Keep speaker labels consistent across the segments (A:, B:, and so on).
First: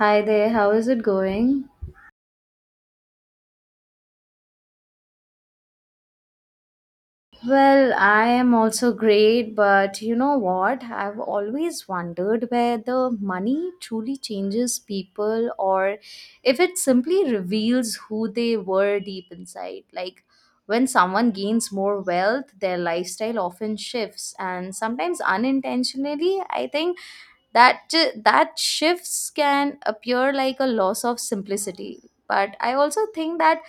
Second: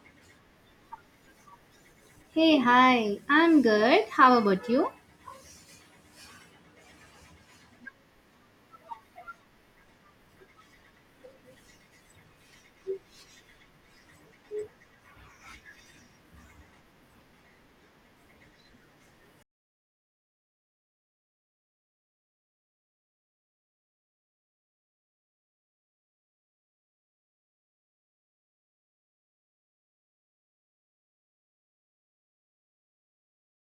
A: Hi there, how is it going?
B: Hey, hi. I'm good. How about you?
A: Well, I am also great, but you know what? I've always wondered whether money truly changes people or if it simply reveals who they were deep inside. Like when someone gains more wealth, their lifestyle often shifts, and sometimes unintentionally, I think that shifts can appear like a loss of simplicity, but I also think that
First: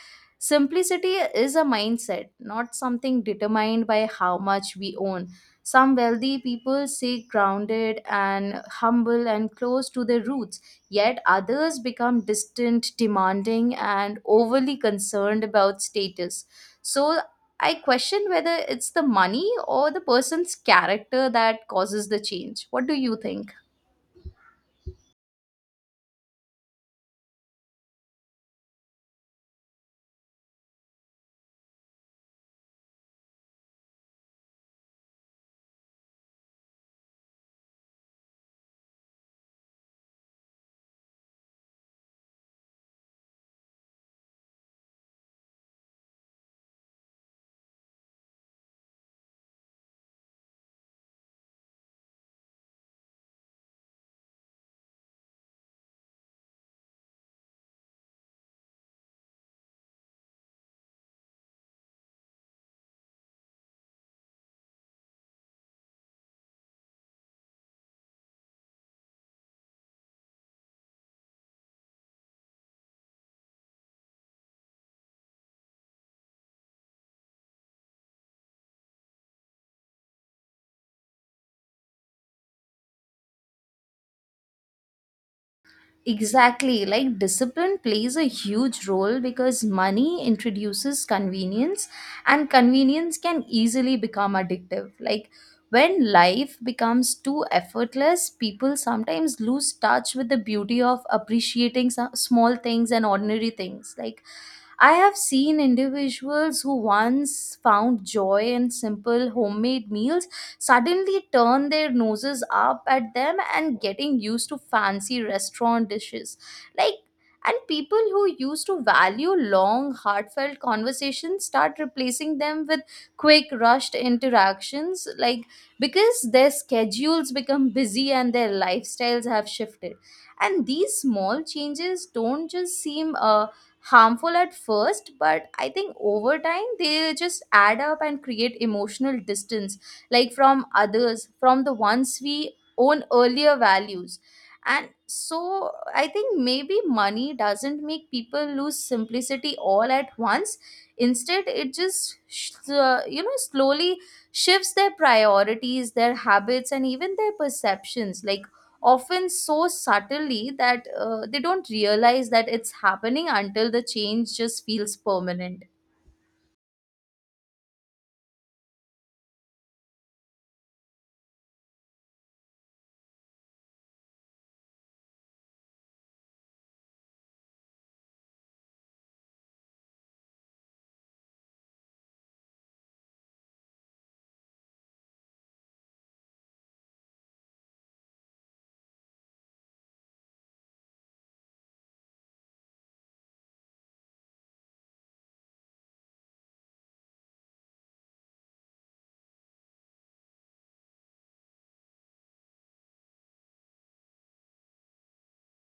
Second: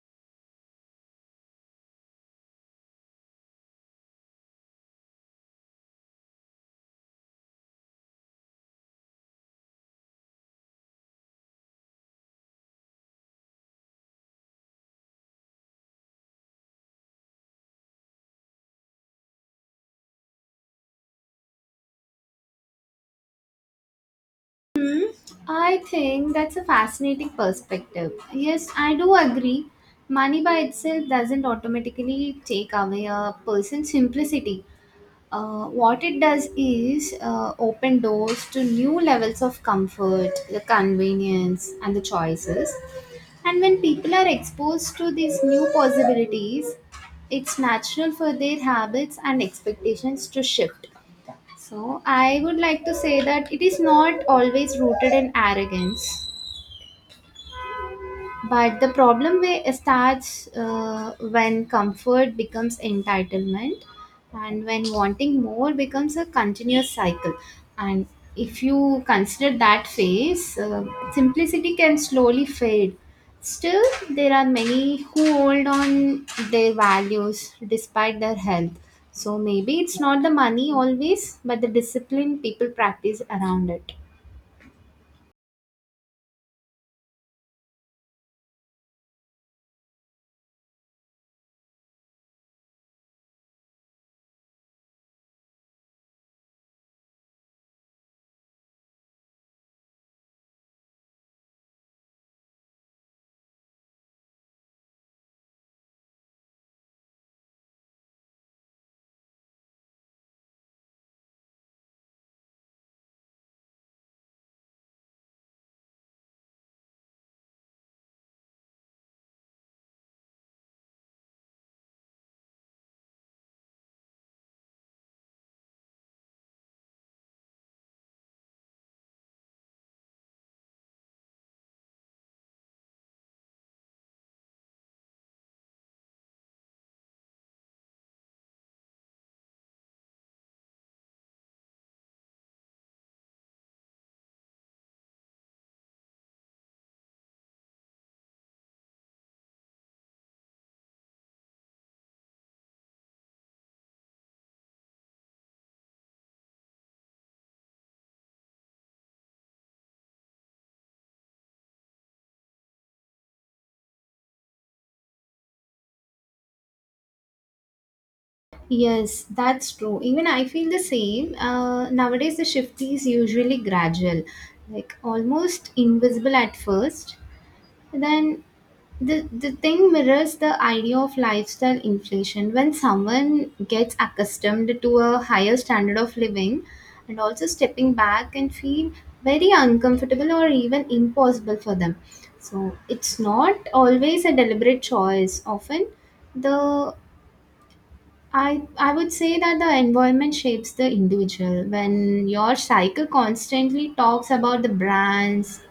A: simplicity is a mindset, not something determined by how much we own. Some wealthy people stay grounded and humble and close to their roots, yet others become distant, demanding, and overly concerned about status. So I question whether it's the money or the person's character that causes the change. What do you think?
B: I think that's a fascinating perspective. Yes, I do agree. Money by itself doesn't automatically take away a person's simplicity. What it does is open doors to new levels of comfort, the convenience, and the choices. And when people are exposed to these new possibilities, it's natural for their habits and expectations to shift. So, I would like to say that it is not always rooted in arrogance. But the problem way starts when comfort becomes entitlement and when wanting more becomes a continuous cycle. And if you consider that phase, simplicity can slowly fade. Still, there are many who hold on their values despite their health. So maybe it's not the money always, but the discipline people practice around it.
A: Exactly. Like discipline plays a huge role because money introduces convenience, and convenience can easily become addictive. Like when life becomes too effortless, people sometimes lose touch with the beauty of appreciating some small things and ordinary things. Like I have seen individuals who once found joy in simple homemade meals suddenly turn their noses up at them and getting used to fancy restaurant dishes. Like, and people who used to value long, heartfelt conversations start replacing them with quick, rushed interactions, like because their schedules become busy and their lifestyles have shifted. And these small changes don't just seem harmful at first, but I think over time they just add up and create emotional distance, like from others, from the ones we own earlier values. And so I think maybe money doesn't make people lose simplicity all at once. Instead it just slowly shifts their priorities, their habits, and even their perceptions, like often so subtly that they don't realize that it's happening until the change just feels permanent.
B: Yes, that's true. Even I feel the same. Nowadays, the shift is usually gradual, like almost invisible at first. Then the thing mirrors the idea of lifestyle inflation. When someone gets accustomed to a higher standard of living and also stepping back and feel very uncomfortable or even impossible for them. So it's not always a deliberate choice. Often the I would say that the environment shapes the individual. When your cycle constantly talks about the brands,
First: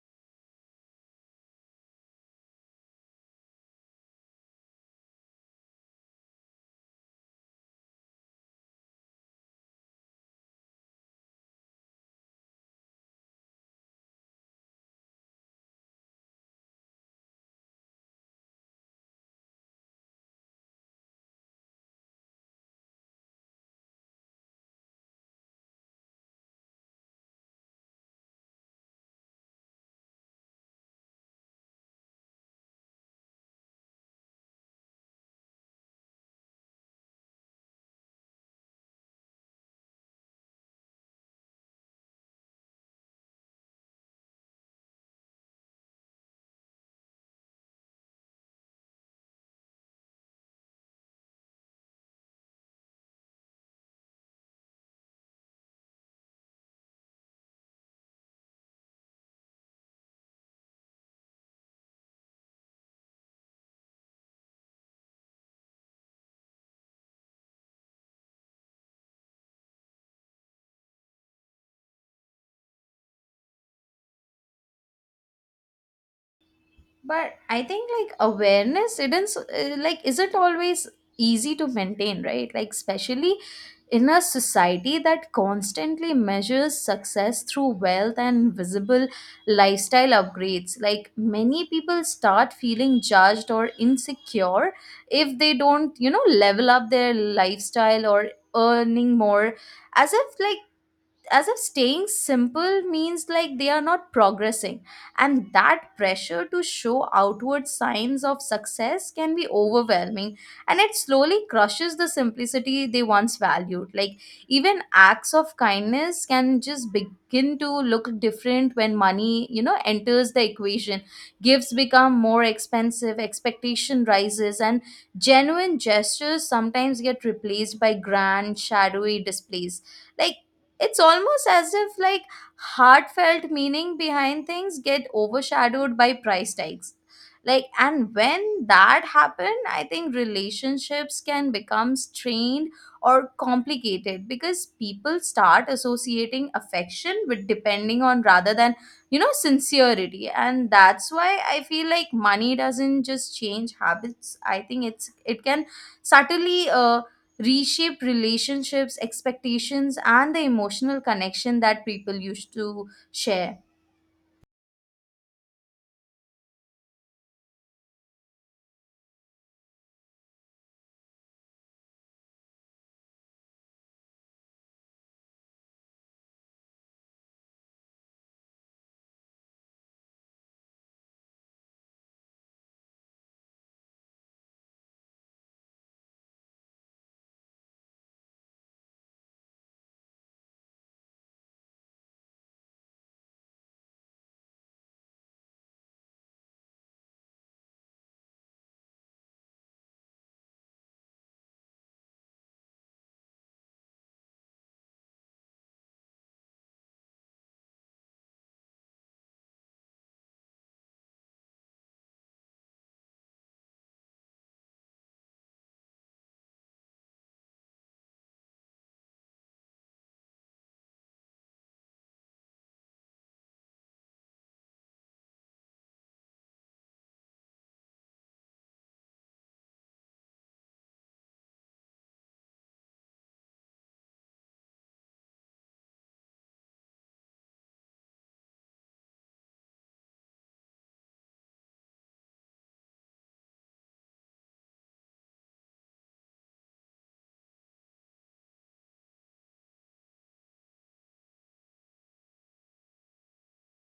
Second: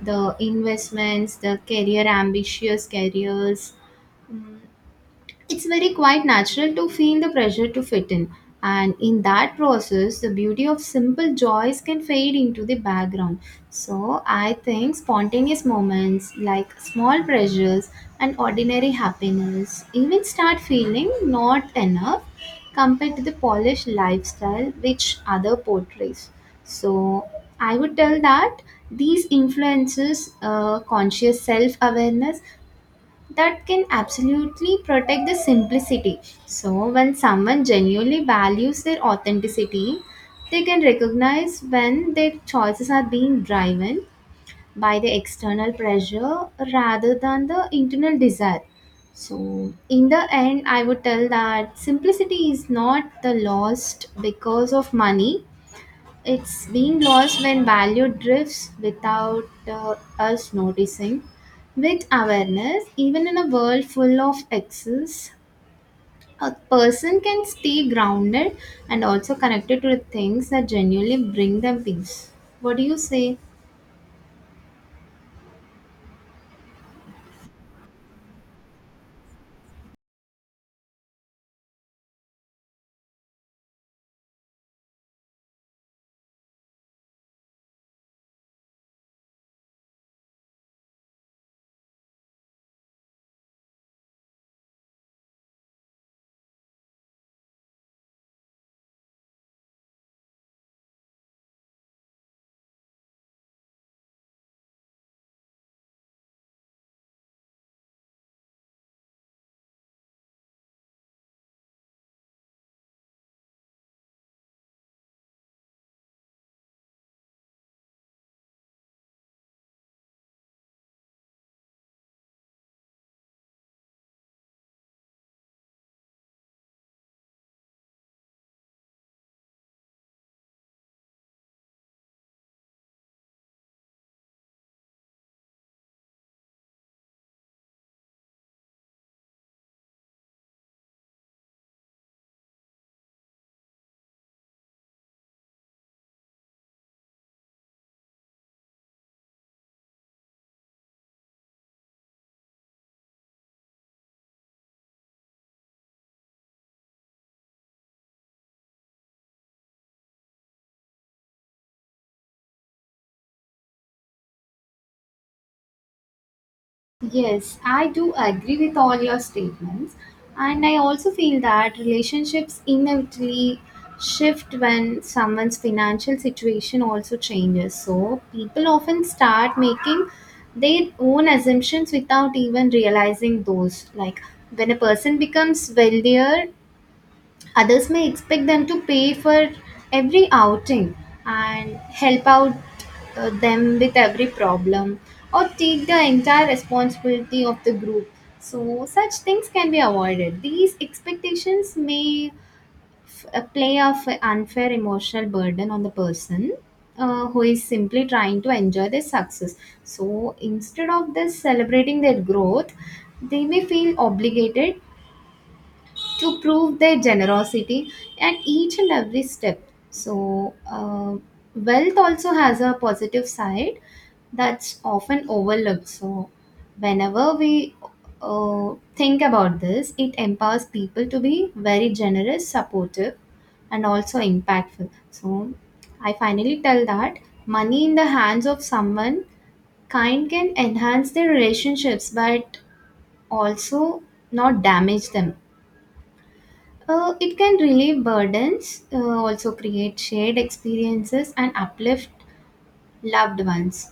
B: the investments, the career ambitious careers, it's very quite natural to feel the pressure to fit in, and in that process, the beauty of simple joys can fade into the background. So, I think spontaneous moments like small pleasures and ordinary happiness even start feeling not enough compared to the polished lifestyle which other portrays. So, I would tell that these influences conscious self awareness that can absolutely protect the simplicity. So, when someone genuinely values their authenticity, they can recognize when their choices are being driven by the external pressure rather than the internal desire. So, in the end, I would tell that simplicity is not the lost because of money, it's being lost when value drifts without us noticing. With awareness, even in a world full of excess, a person can stay grounded and also connected to the things that genuinely bring them peace. What do you say?
A: But I think like awareness isn't isn't always easy to maintain, right? Like especially in a society that constantly measures success through wealth and visible lifestyle upgrades, like many people start feeling judged or insecure if they don't level up their lifestyle or earning more, as if like as if staying simple means like they are not progressing, and that pressure to show outward signs of success can be overwhelming, and it slowly crushes the simplicity they once valued. Like even acts of kindness can just begin to look different when money enters the equation. Gifts become more expensive, expectation rises, and genuine gestures sometimes get replaced by grand, shadowy displays. Like it's almost as if like heartfelt meaning behind things get overshadowed by price tags. Like and when that happen, I think relationships can become strained or complicated because people start associating affection with depending on rather than sincerity. And that's why I feel like money doesn't just change habits. I think it can subtly reshape relationships, expectations, and the emotional connection that people used to share.
B: Yes, I do agree with all your statements. And I also feel that relationships inevitably shift when someone's financial situation also changes. So people often start making their own assumptions without even realizing those. Like when a person becomes wealthier, others may expect them to pay for every outing and help out them with every problem or take the entire responsibility of the group. So, such things can be avoided. These expectations may play a unfair emotional burden on the person who is simply trying to enjoy their success. So, instead of this celebrating their growth, they may feel obligated to prove their generosity at each and every step. So, wealth also has a positive side that's often overlooked. So, whenever we think about this, it empowers people to be very generous, supportive, and also impactful. So, I finally tell that money in the hands of someone kind can enhance their relationships but also not damage them, it can relieve burdens, also create shared experiences, and uplift loved ones.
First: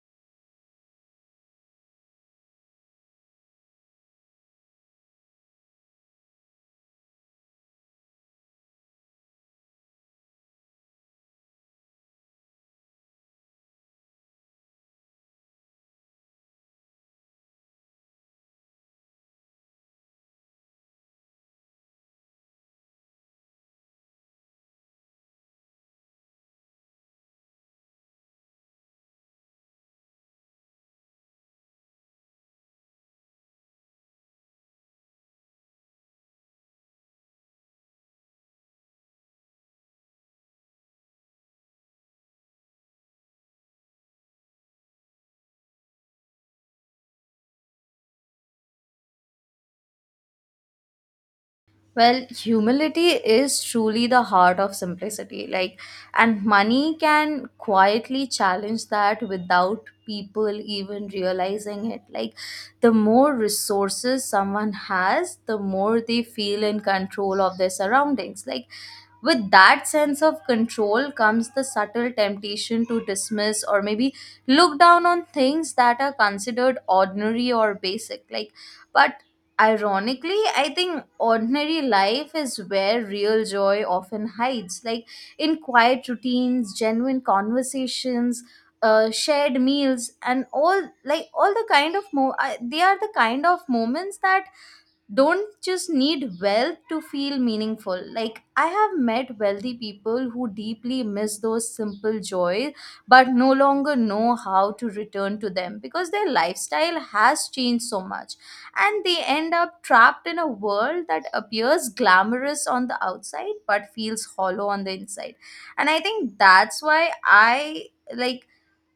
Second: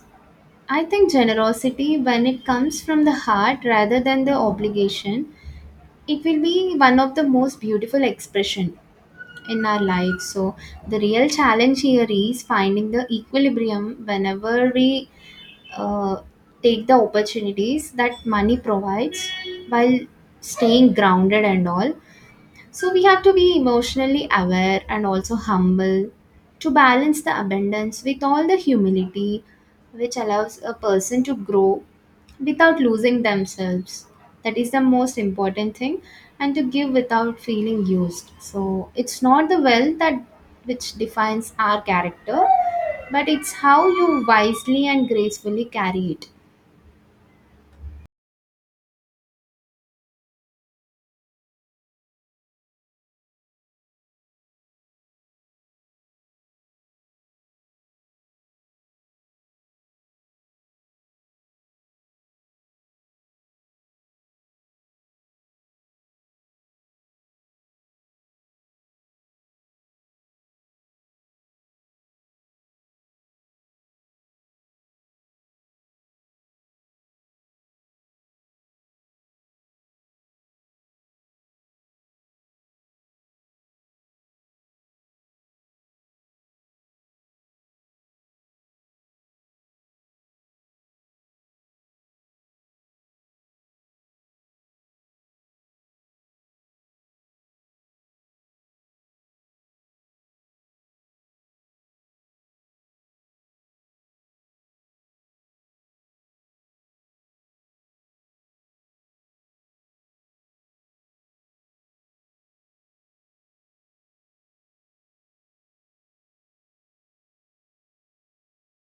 B: I think generosity, when it comes from the heart rather than the obligation, it will be one of the most beautiful expression in our life. So the real challenge here is finding the equilibrium whenever we uh, take the opportunities that money provides while staying grounded and all, so we have to be emotionally aware and also humble to balance the abundance with all the humility which allows a person to grow without losing themselves. That is the most important thing, and to give without feeling used. So it's not the wealth that which defines our character, but it's how you wisely and gracefully carry it.
A: Well, humility is truly the heart of simplicity. Like, and money can quietly challenge that without people even realizing it. Like, the more resources someone has, the more they feel in control of their surroundings. Like, with that sense of control comes the subtle temptation to dismiss or maybe look down on things that are considered ordinary or basic. Like, but ironically, I think ordinary life is where real joy often hides, like in quiet routines, genuine conversations, shared meals, and all, like all the kind of they are the kind of moments that don't just need wealth to feel meaningful. Like I have met wealthy people who deeply miss those simple joys but no longer know how to return to them because their lifestyle has changed so much, and they end up trapped in a world that appears glamorous on the outside but feels hollow on the inside. And I think that's why I like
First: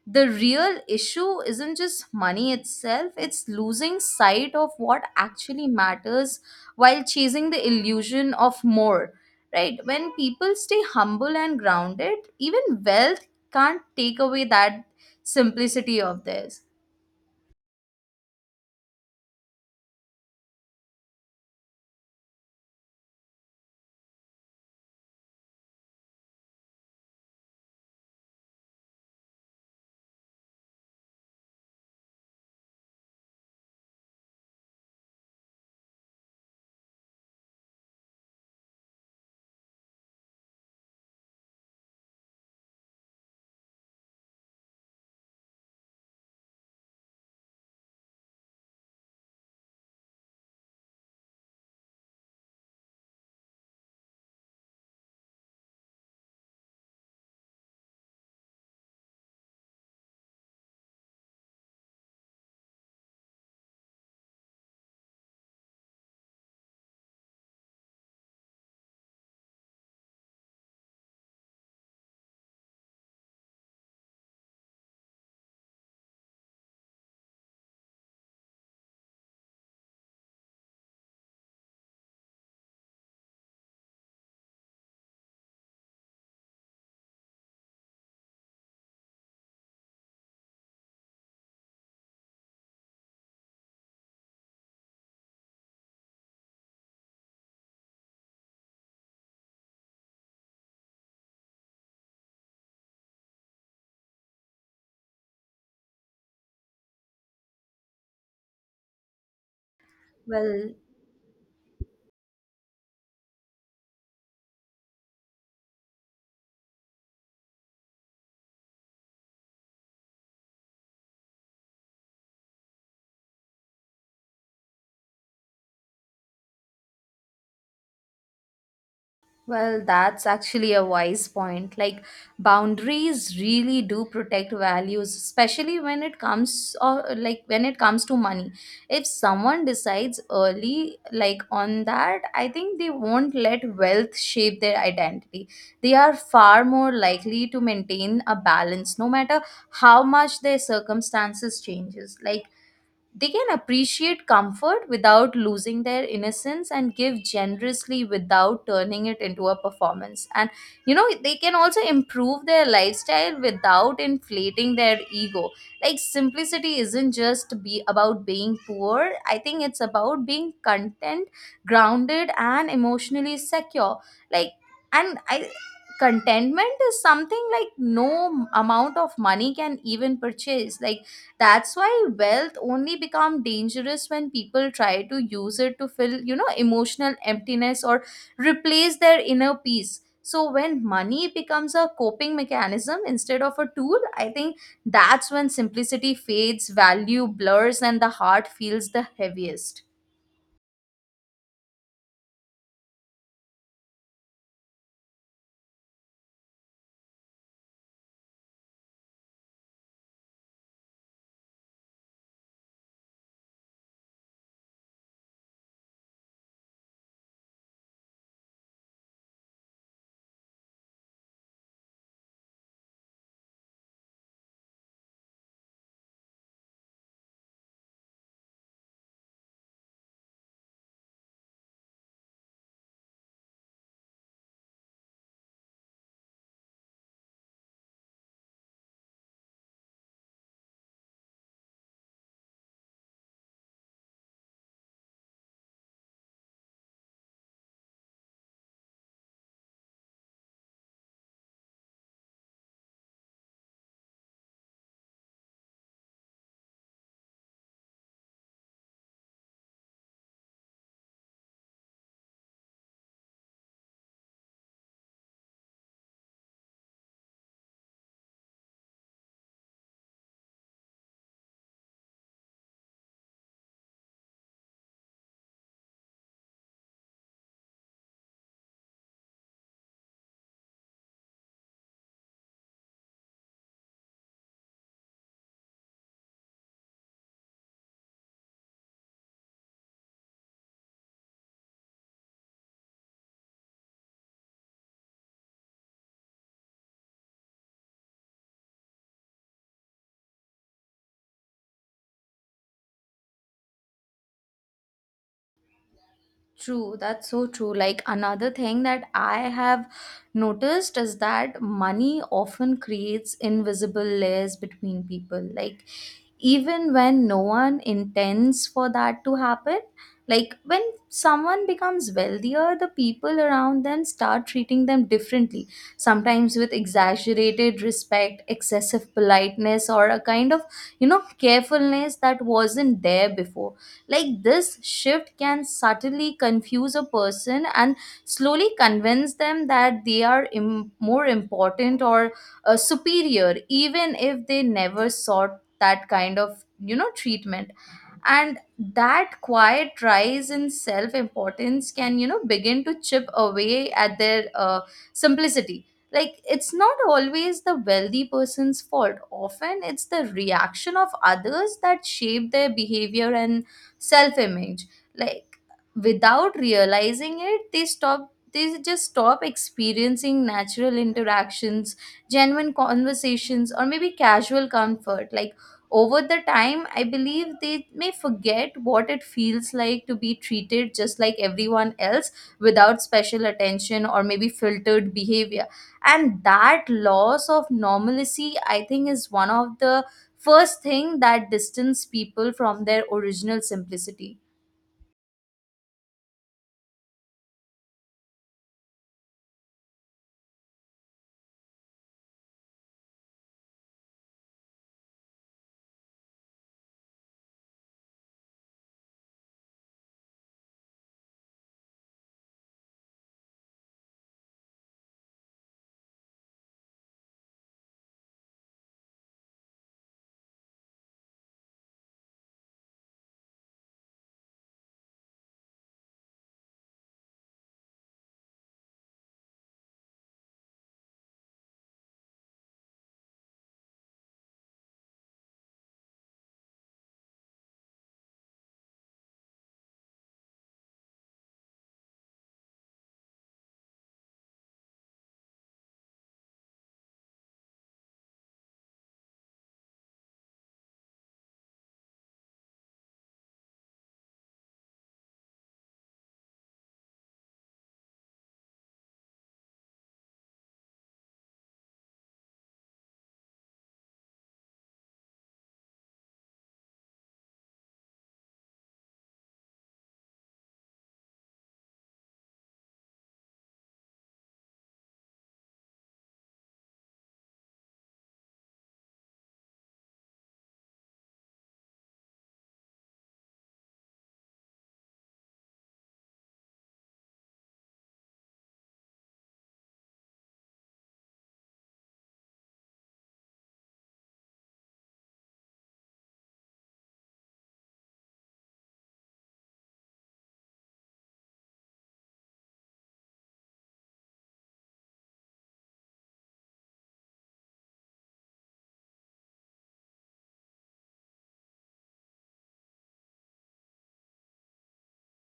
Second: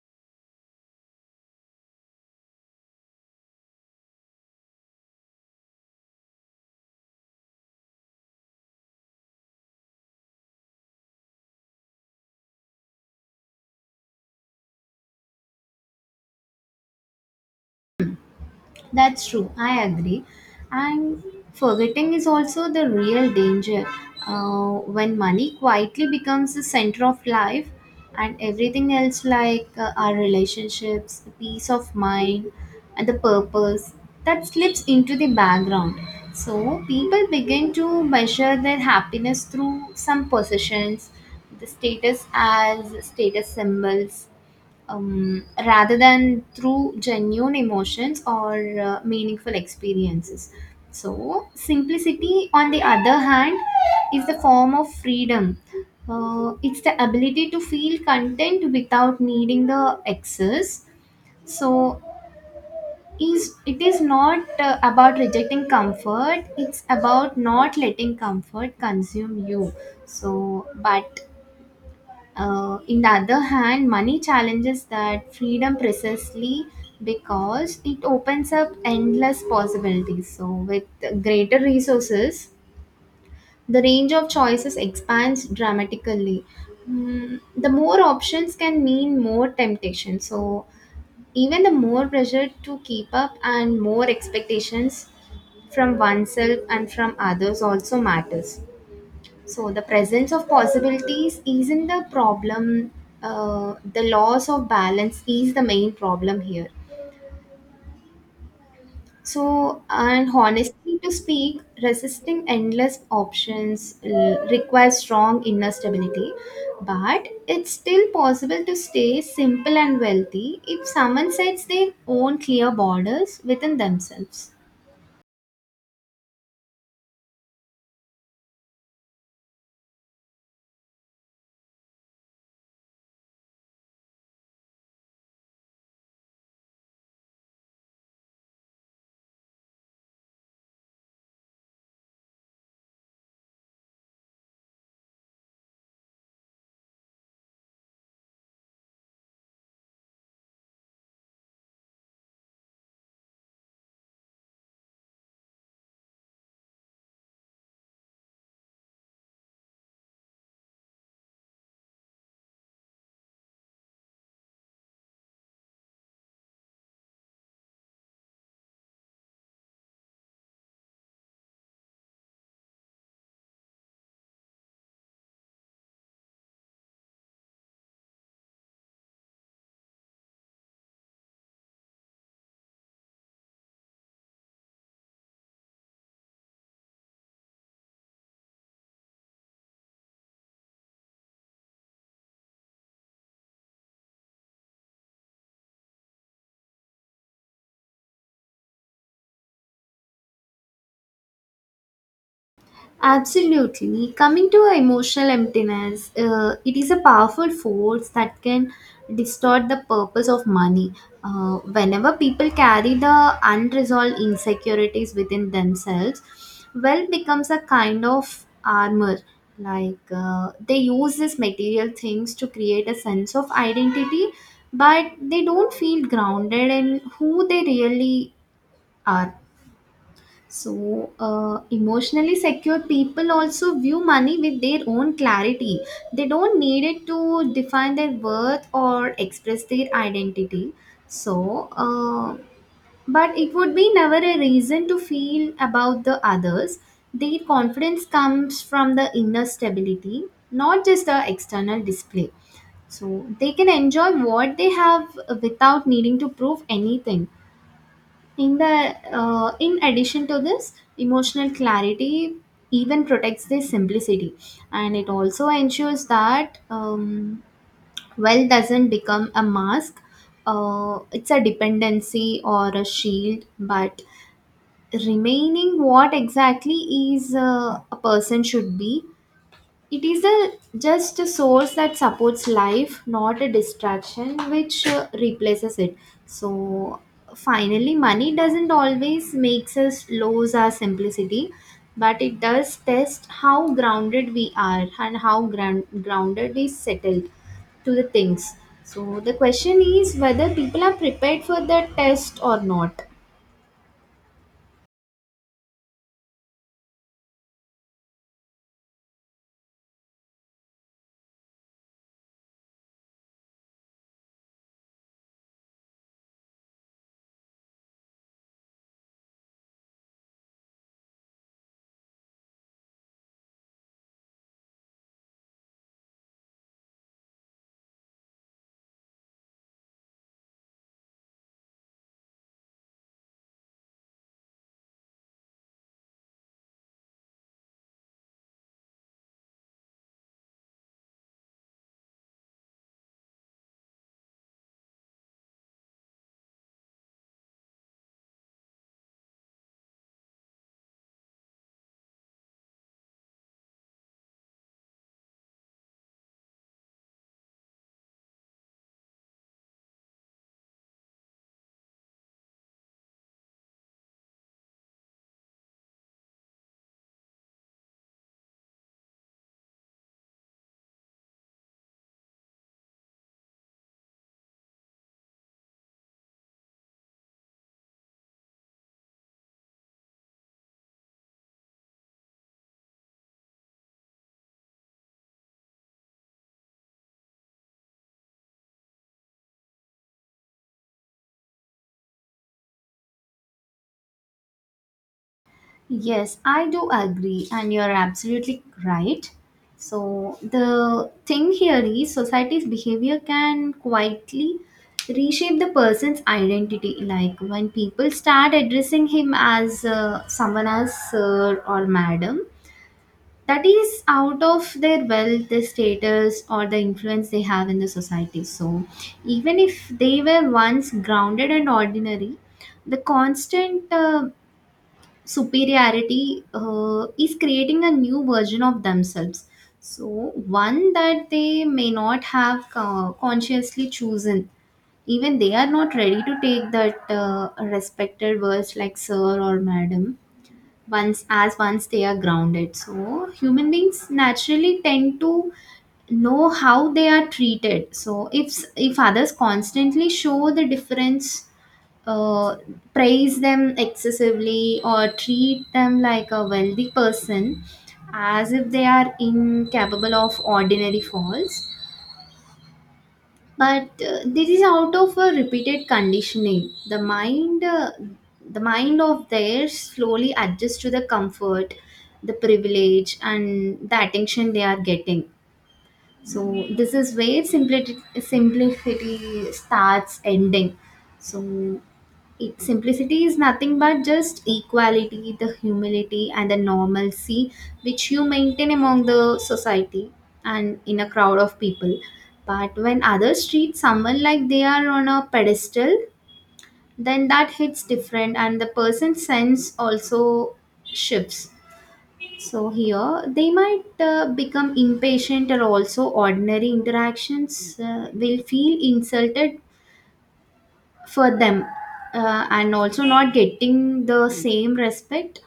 A: the real issue isn't just money itself, it's losing sight of what actually matters while chasing the illusion of more, right? When people stay humble and grounded, even wealth can't take away that simplicity of theirs.
B: That's true, I agree. And forgetting is also the real danger. When money quietly becomes the center of life and everything else, like our relationships, the peace of mind, and the purpose, that slips into the background. So, people begin to measure their happiness through some possessions, the status as status symbols, rather than through genuine emotions or meaningful experiences. So, simplicity, on the other hand, is the form of freedom. It's the ability to feel content without needing the excess. So, is it is not about rejecting comfort. It's about not letting comfort consume you. So, but in the other hand, money challenges that freedom precisely because it opens up endless possibilities. So, with greater resources, the range of choices expands dramatically. Mm, the more options can mean more temptation. So, even the more pressure to keep up and more expectations from oneself and from others also matters. So the presence of possibilities isn't the problem. The loss of balance is the main problem here. So, and
A: Well,
B: honestly to speak, resisting endless options requires strong inner stability, but it's still possible to stay simple and wealthy if someone sets their own clear borders within themselves.
A: well, that's actually a wise point. Like, boundaries really do protect values, especially when it comes or like when it comes to money. If someone decides early, like on that, I think they won't let wealth shape their identity. They are far more likely to maintain a balance, no matter how much their circumstances changes. Like they can appreciate comfort without losing their innocence and give generously without turning it into a performance. And you know, they can also improve their lifestyle without inflating their ego. Like, simplicity isn't just be about being poor, I think it's about being content, grounded, and emotionally secure. Like, and I contentment is something like no amount of money can even purchase, like that's why wealth only become dangerous when people try to use it to fill, you know, emotional emptiness or replace their inner peace. So when money becomes a coping mechanism instead of a tool, I think that's when simplicity fades, value blurs, and the heart feels the heaviest.
B: Absolutely. Coming to emotional emptiness, it is a powerful force that can distort the purpose of money. Whenever people carry the unresolved insecurities within themselves, wealth becomes a kind of armor. Like they use these material things to create a sense of identity, but they don't feel grounded in who they really are. So, emotionally secure people also view money with their own clarity. They don't need it to define their worth or express their identity. So, but it would be never a reason to feel about the others. Their confidence comes from the inner stability, not just the external display. So, they can enjoy what they have without needing to prove anything in the in addition to this, emotional clarity even protects their simplicity, and it also ensures that wealth doesn't become a mask. It's a dependency or a shield, but remaining what exactly is a person should be, it is a just a source that supports life, not a distraction which replaces it. So finally money doesn't always makes us lose our simplicity, but it does test how grounded we are and how grounded we settle to the things. So the question is whether people are prepared for the test or not.
A: True, that's so true. Like another thing that I have noticed is that money often creates invisible layers between people. Like even when no one intends for that to happen, like when someone becomes wealthier, the people around them start treating them differently, sometimes with exaggerated respect, excessive politeness, or a kind of, you know, carefulness that wasn't there before. Like this shift can subtly confuse a person and slowly convince them that they are more important or superior, even if they never sought that kind of treatment. And that quiet rise in self importance can begin to chip away at their simplicity. Like it's not always the wealthy person's fault, often it's the reaction of others that shape their behavior and self image. Like without realizing it, they just stop experiencing natural interactions, genuine conversations, or maybe casual comfort. Like over the time, I believe they may forget what it feels like to be treated just like everyone else without special attention or maybe filtered behavior. And that loss of normalcy, I think, is one of the first thing that distance people from their original simplicity.
B: Yes, I do agree, and you're absolutely right. So, the thing here is society's behavior can quietly reshape the person's identity. Like when people start addressing him as someone as sir or madam, that is out of their wealth, their status, or the influence they have in the society. So, even if they were once grounded and ordinary, the constant superiority is creating a new version of themselves, so one that they may not have consciously chosen, even they are not ready to take that respected words like sir or madam once as once they are grounded. So human beings naturally tend to know how they are treated. So if others constantly show the difference, uh, praise them excessively or treat them like a wealthy person as if they are incapable of ordinary faults. But this is out of a repeated conditioning. The mind of theirs slowly adjusts to the comfort, the privilege, and the attention they are getting. So this is where simplicity starts ending. So it, simplicity is nothing but just equality, the humility, and the normalcy which you maintain among the society and in a crowd of people. But when others treat someone like they are on a pedestal, then that hits different, and the person's sense also shifts. So here they might become impatient or also ordinary interactions will feel insulted for them, and also not getting the same respect.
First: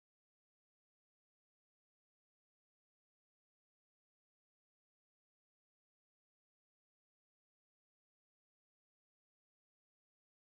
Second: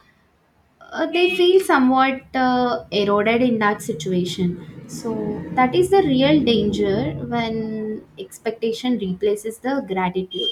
B: They feel somewhat eroded in that situation. So that is the real danger when expectation replaces the gratitude.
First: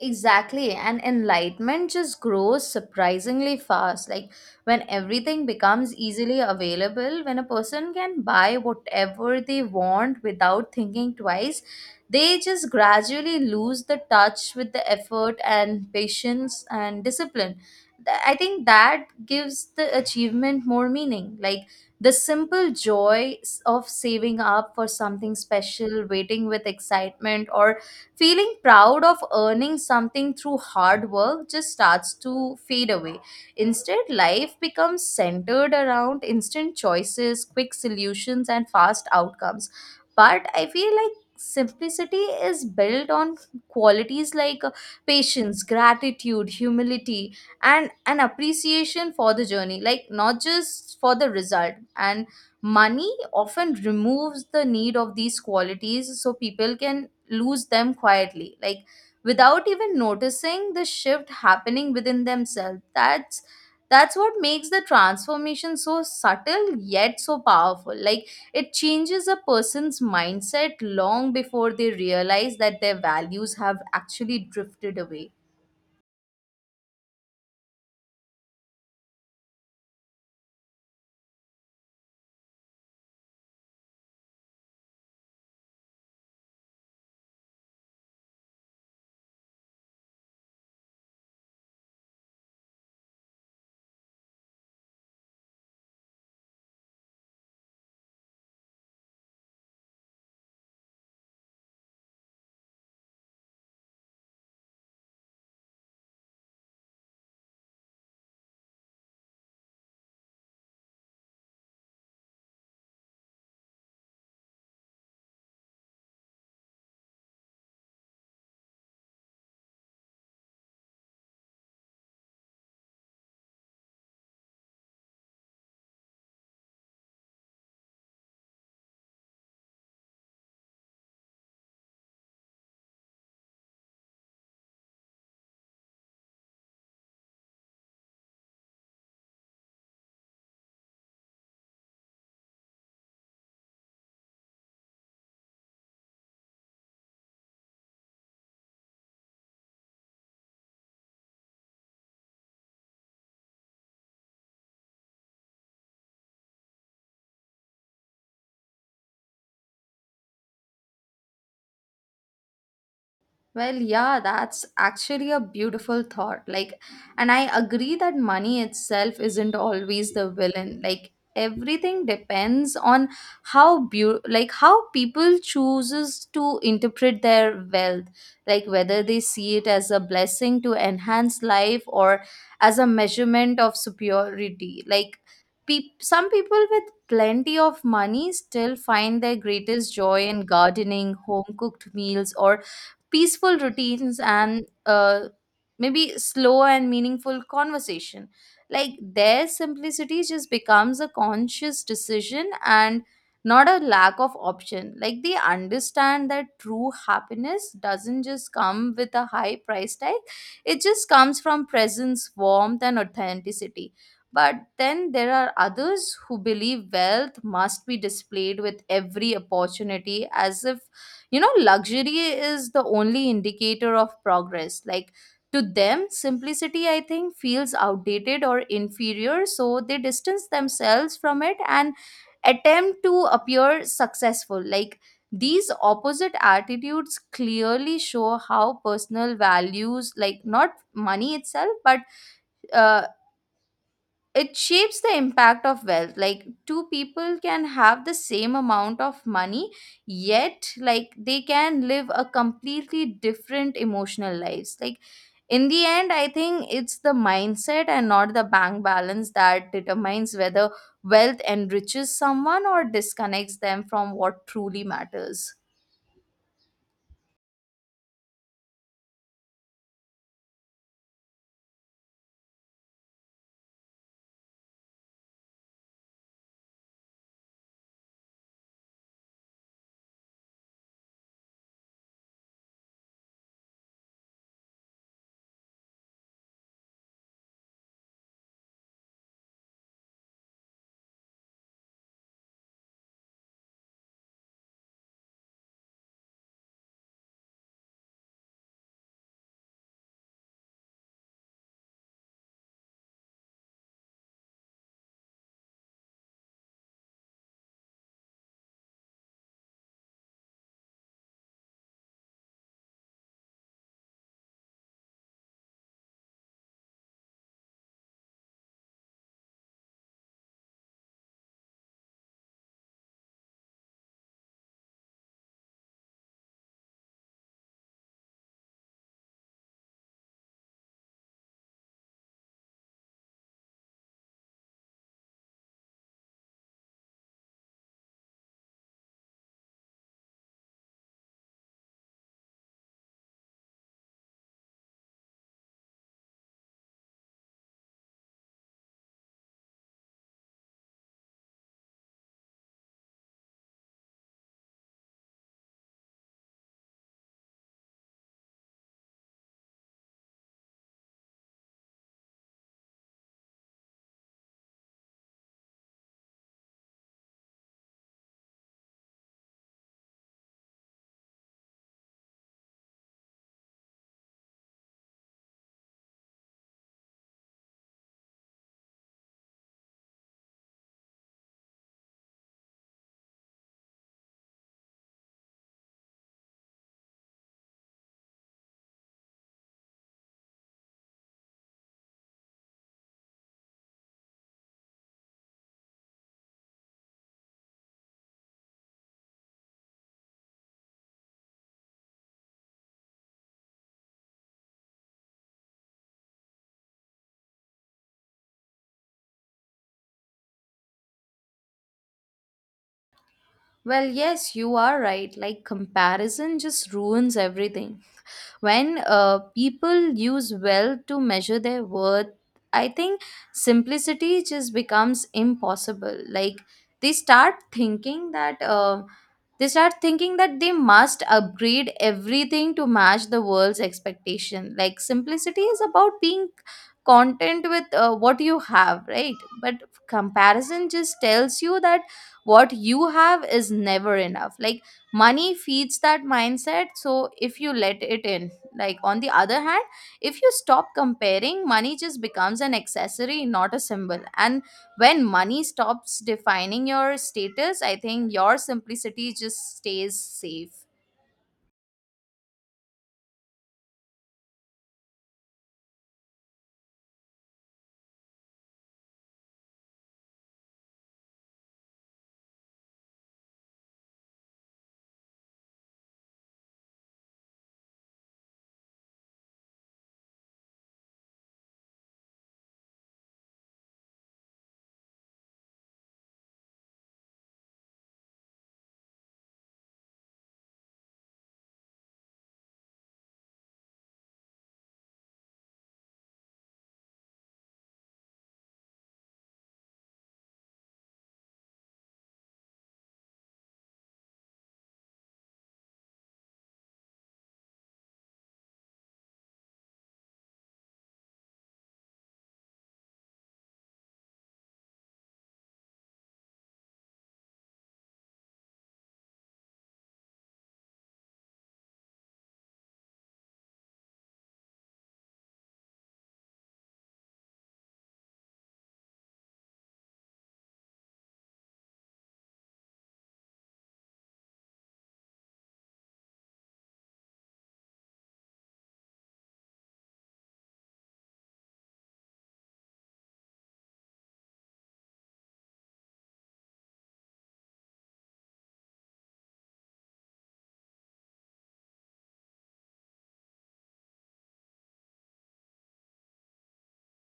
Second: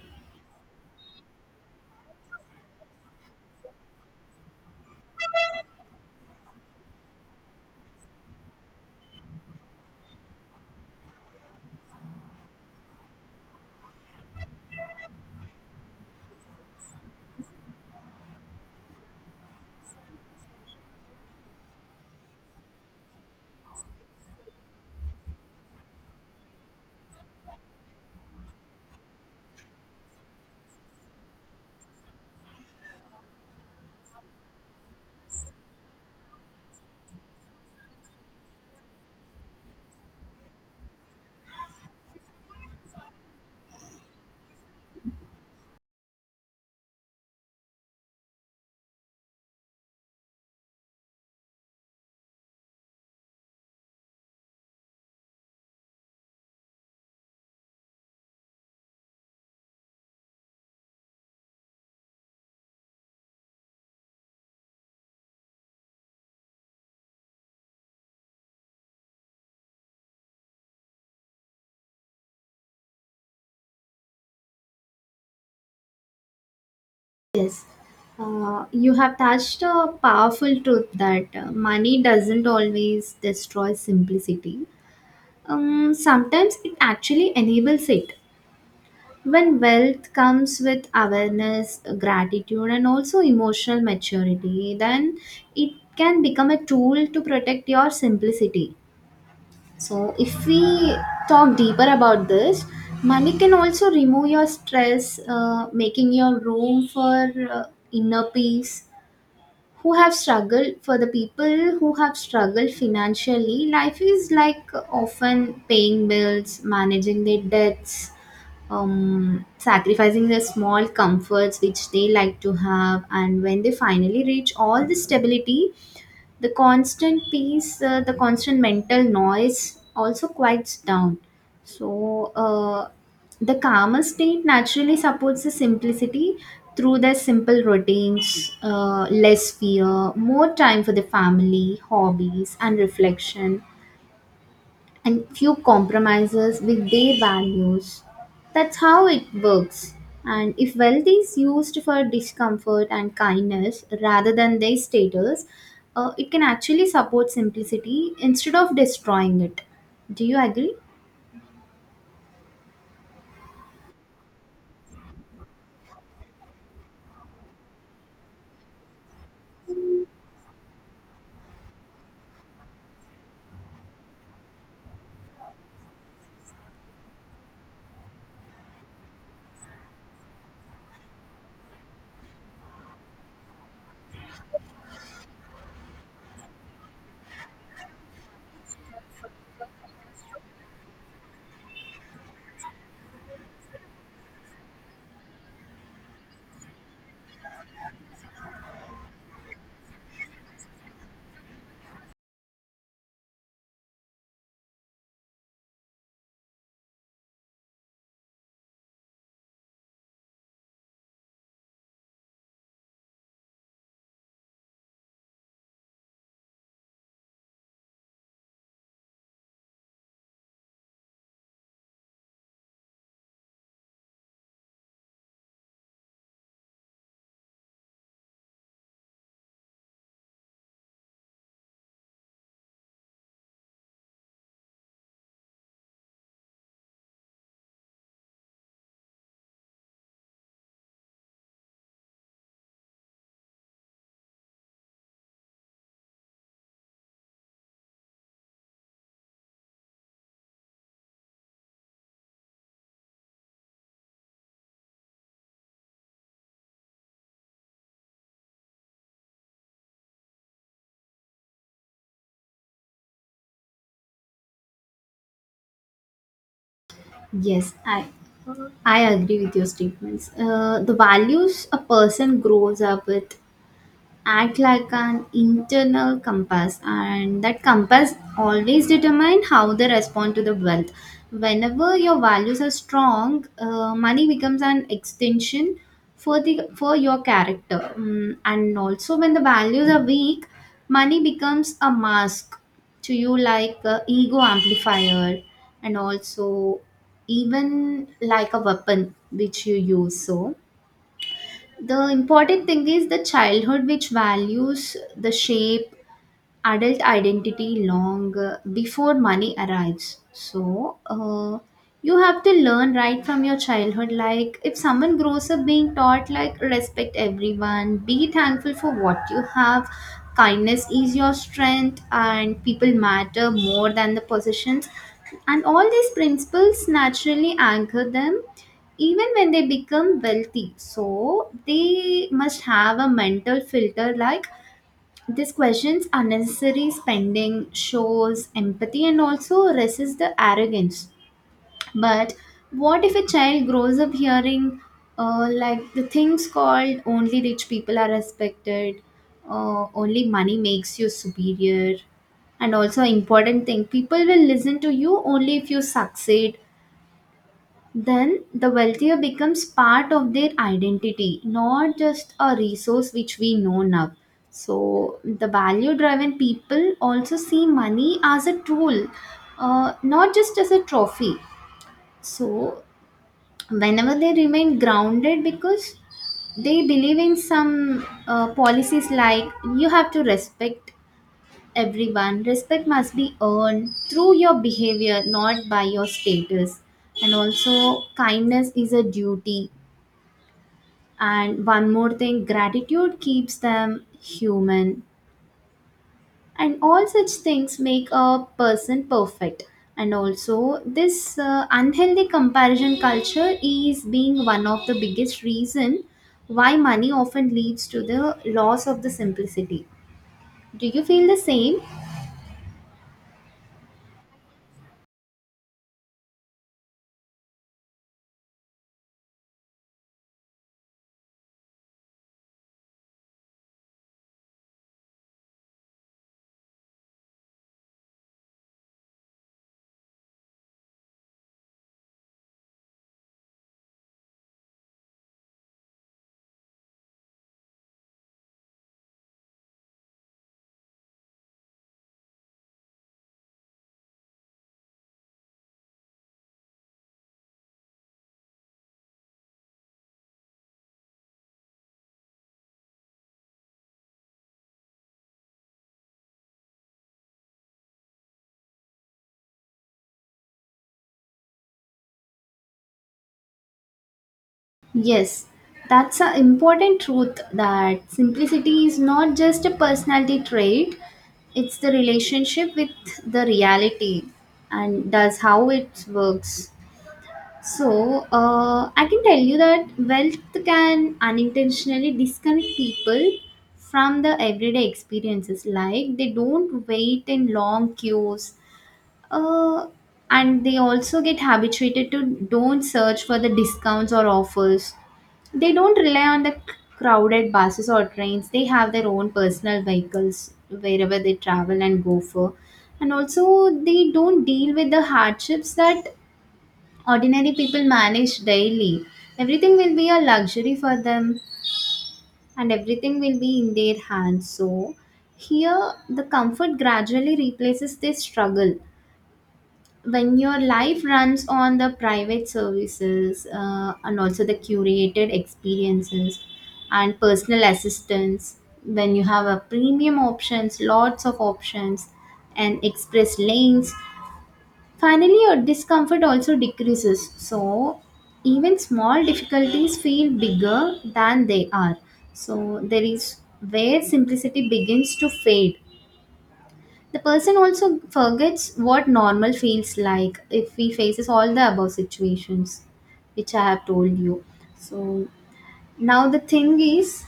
A: Exactly. And enlightenment just grows surprisingly fast. Like when everything becomes easily available, when a person can buy whatever they want without thinking twice, they just gradually lose the touch with the effort and patience and discipline. I think that gives the achievement more meaning. Like the simple of saving up for something special, waiting with excitement, or feeling proud of earning something through hard work just starts to fade away. Instead, life becomes centered around instant choices, quick solutions, and fast outcomes. But I feel like simplicity is built on qualities like patience, gratitude, humility, and an appreciation for the journey, like not just for the result. And money often removes the need of these qualities, so people can lose them quietly, like without even noticing the shift happening within themselves. That's what makes the transformation so subtle yet so powerful, like it changes a person's mindset long before they realize that their values have actually drifted away.
B: Yes. You have touched a powerful truth that money doesn't always destroy simplicity. Sometimes it actually enables it. When wealth comes with awareness, gratitude, and also emotional maturity, then it can become a tool to protect your simplicity. So, if we talk deeper about this, money can also remove your stress, making your room for inner peace. Who have struggled for the people who have struggled financially, life is like often paying bills, managing their debts, sacrificing the small comforts which they like to have, and when they finally reach all the stability, the constant peace, the constant mental noise also quiets down. So, the calmer state naturally supports the simplicity through their simple routines, less fear, more time for the family, hobbies, and reflection and few compromises with their values. That's how it works. And if wealth is used for discomfort and kindness rather than their status, it can actually support simplicity instead of destroying it. Do you agree?
A: Well, yeah, that's actually a beautiful thought. Like, and I agree that money itself isn't always the villain. Like, everything depends on how how people chooses to interpret their wealth. Like, whether they see it as a blessing to enhance life or as a measurement of superiority. Like, peop some people with plenty of money still find their greatest joy in gardening, home cooked meals, or peaceful routines and maybe slow and meaningful conversation. Like their simplicity just becomes a conscious decision and not a lack of option. Like they understand that true happiness doesn't just come with a high price tag, it just comes from presence, warmth, and authenticity. But then there are others who believe wealth must be displayed with every opportunity, as if you know, luxury is the only indicator of progress. Like, to them, simplicity, I think, feels outdated or inferior, so they distance themselves from it and attempt to appear successful. Like, these opposite attitudes clearly show how personal values, like not money itself, but uh, it shapes the impact of wealth. Like two people can have the same amount of money, yet like they can live a completely different emotional lives. Like in the end, I think it's the mindset and not the bank balance that determines whether wealth enriches someone or disconnects them from what truly matters.
B: Yes, I agree with your statements. The values a person grows up with act like an internal compass, and that compass always determine how they respond to the wealth. Whenever your values are strong, money becomes an extension for your character. Mm, and also when the values are weak, money becomes a mask to you, like a ego amplifier, and also even like a weapon which you use. So the important thing is the childhood which values the shape adult identity long before money arrives. So, you have to learn right from your childhood. Like, if someone grows up being taught, like, respect everyone, be thankful for what you have, kindness is your strength, and people matter more than the possessions. And all these principles naturally anchor them even when they become wealthy, so they must have a mental filter, like, these questions unnecessary spending, shows empathy, and also resists the arrogance. But what if a child grows up hearing like the things called only rich people are respected, only money makes you superior, and also important thing, people will listen to you only if you succeed, then the wealthier becomes part of their identity, not just a resource which we know now. So the value driven people also see money as a tool, not just as a trophy. So whenever they remain grounded because they believe in some policies, like, you have to respect everyone. Respect must be earned through your behavior, not by your status. And also, kindness is a duty. And one more thing, gratitude keeps them human. And all such things make a person perfect. And also, this unhealthy comparison culture is being one of the biggest reason why money often leads to the loss of the simplicity. Do you feel the same?
A: Well yes, you are right, like comparison just ruins everything. When people use wealth to measure their worth, I think simplicity just becomes impossible. Like they start thinking that uh, they start thinking that they must upgrade everything to match the world's expectation. Like simplicity is about being content with what you have, right? But comparison just tells you that what you have is never enough. Like money feeds that mindset, so if you let it in. Like, on the other hand, if you stop comparing, money just becomes an accessory, not a symbol. And when money stops defining your status, I think your simplicity just stays safe.
B: Yes, that's an important truth that simplicity is not just a personality trait, it's the relationship with the reality, and does how it works. So, I can tell you that wealth can unintentionally disconnect people from the everyday experiences. Like, they don't wait in long queues, uh, and they also get habituated to don't search for the discounts or offers. They don't rely on the crowded buses or trains. They have their own personal vehicles wherever they travel and go for. And also, they don't deal with the hardships that ordinary people manage daily. Everything will be a luxury for them, and everything will be in their hands. So, here, the comfort gradually replaces this struggle. When your life runs on the private services and also the curated experiences and personal assistance, when you have a premium options, lots of options, and express lanes, finally your discomfort also decreases. So even small difficulties feel bigger than they are. So there is where simplicity begins to fade. The person also forgets what normal feels like if he faces all the above situations, which I have told you. So now the thing is,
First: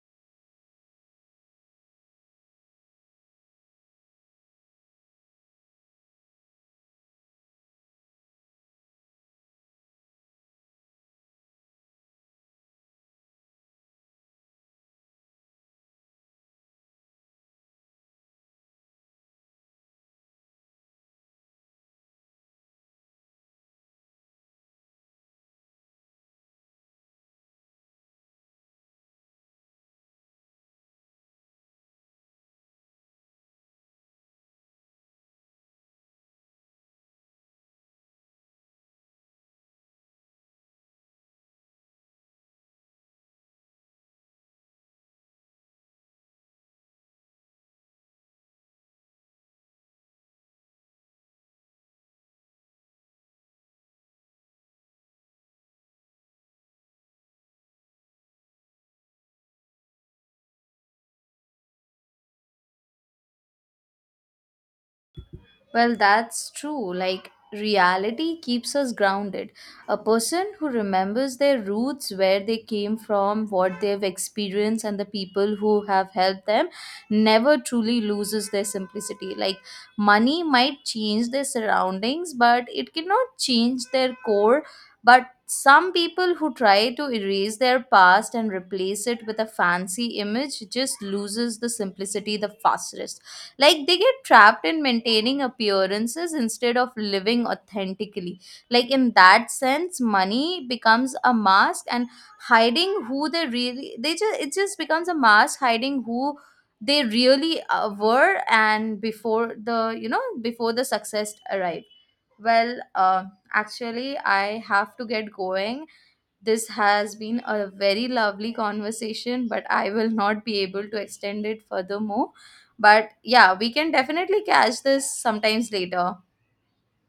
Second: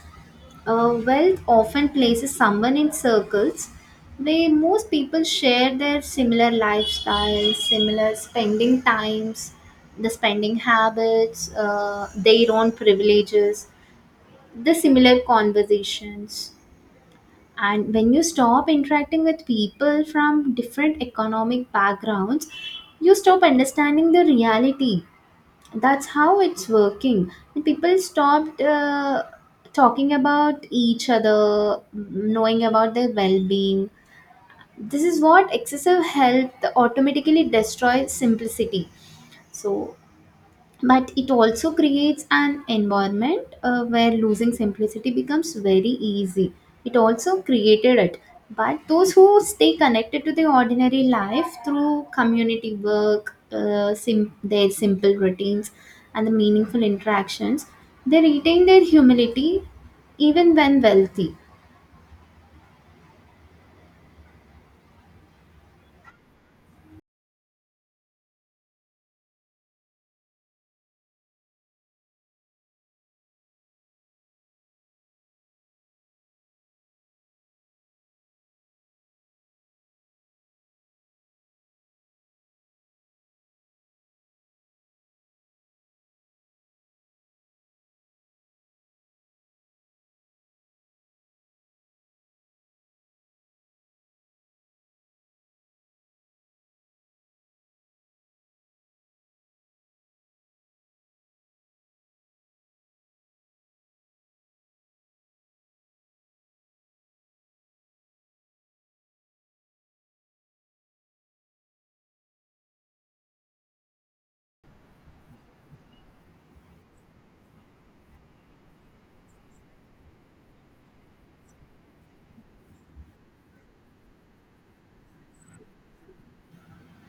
B: wealth often places someone in circles where most people share their similar lifestyles, similar spending times, the spending habits, their own privileges, the similar conversations. And when you stop interacting with people from different economic backgrounds, you stop understanding the reality. That's how it's working, and people stopped talking about each other, knowing about their well-being. This is what excessive health automatically destroys simplicity. So, but it also creates an environment where losing simplicity becomes very easy. It also created it. But those who stay connected to the ordinary life through community work, their simple routines and the meaningful interactions, they retain their humility even when wealthy.
A: Well, that's true. Like, reality keeps us grounded. A person who remembers their roots, where they came from, what they've experienced, and the people who have helped them never truly loses their simplicity. Like, money might change their surroundings, but it cannot change their core. But some people who try to erase their past and replace it with a fancy image just loses the simplicity the fastest. Like they get trapped in maintaining appearances instead of living authentically. Like in that sense money becomes a mask and hiding who they really they just it just becomes a mask hiding who they really were and before the before the success arrived. Well actually I have to get going. This has been a very lovely conversation, but I will not be able to extend it furthermore. But yeah, we can definitely catch this sometimes later.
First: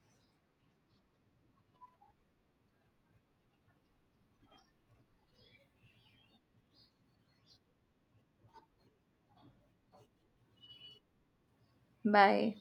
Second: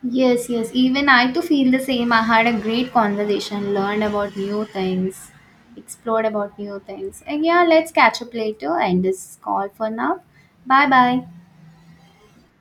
B: Yes, yes. Even I too feel the same. I had a great conversation, learned about new things, explored about new things. And yeah, let's catch up later and this call for now. Bye bye.
A: Bye.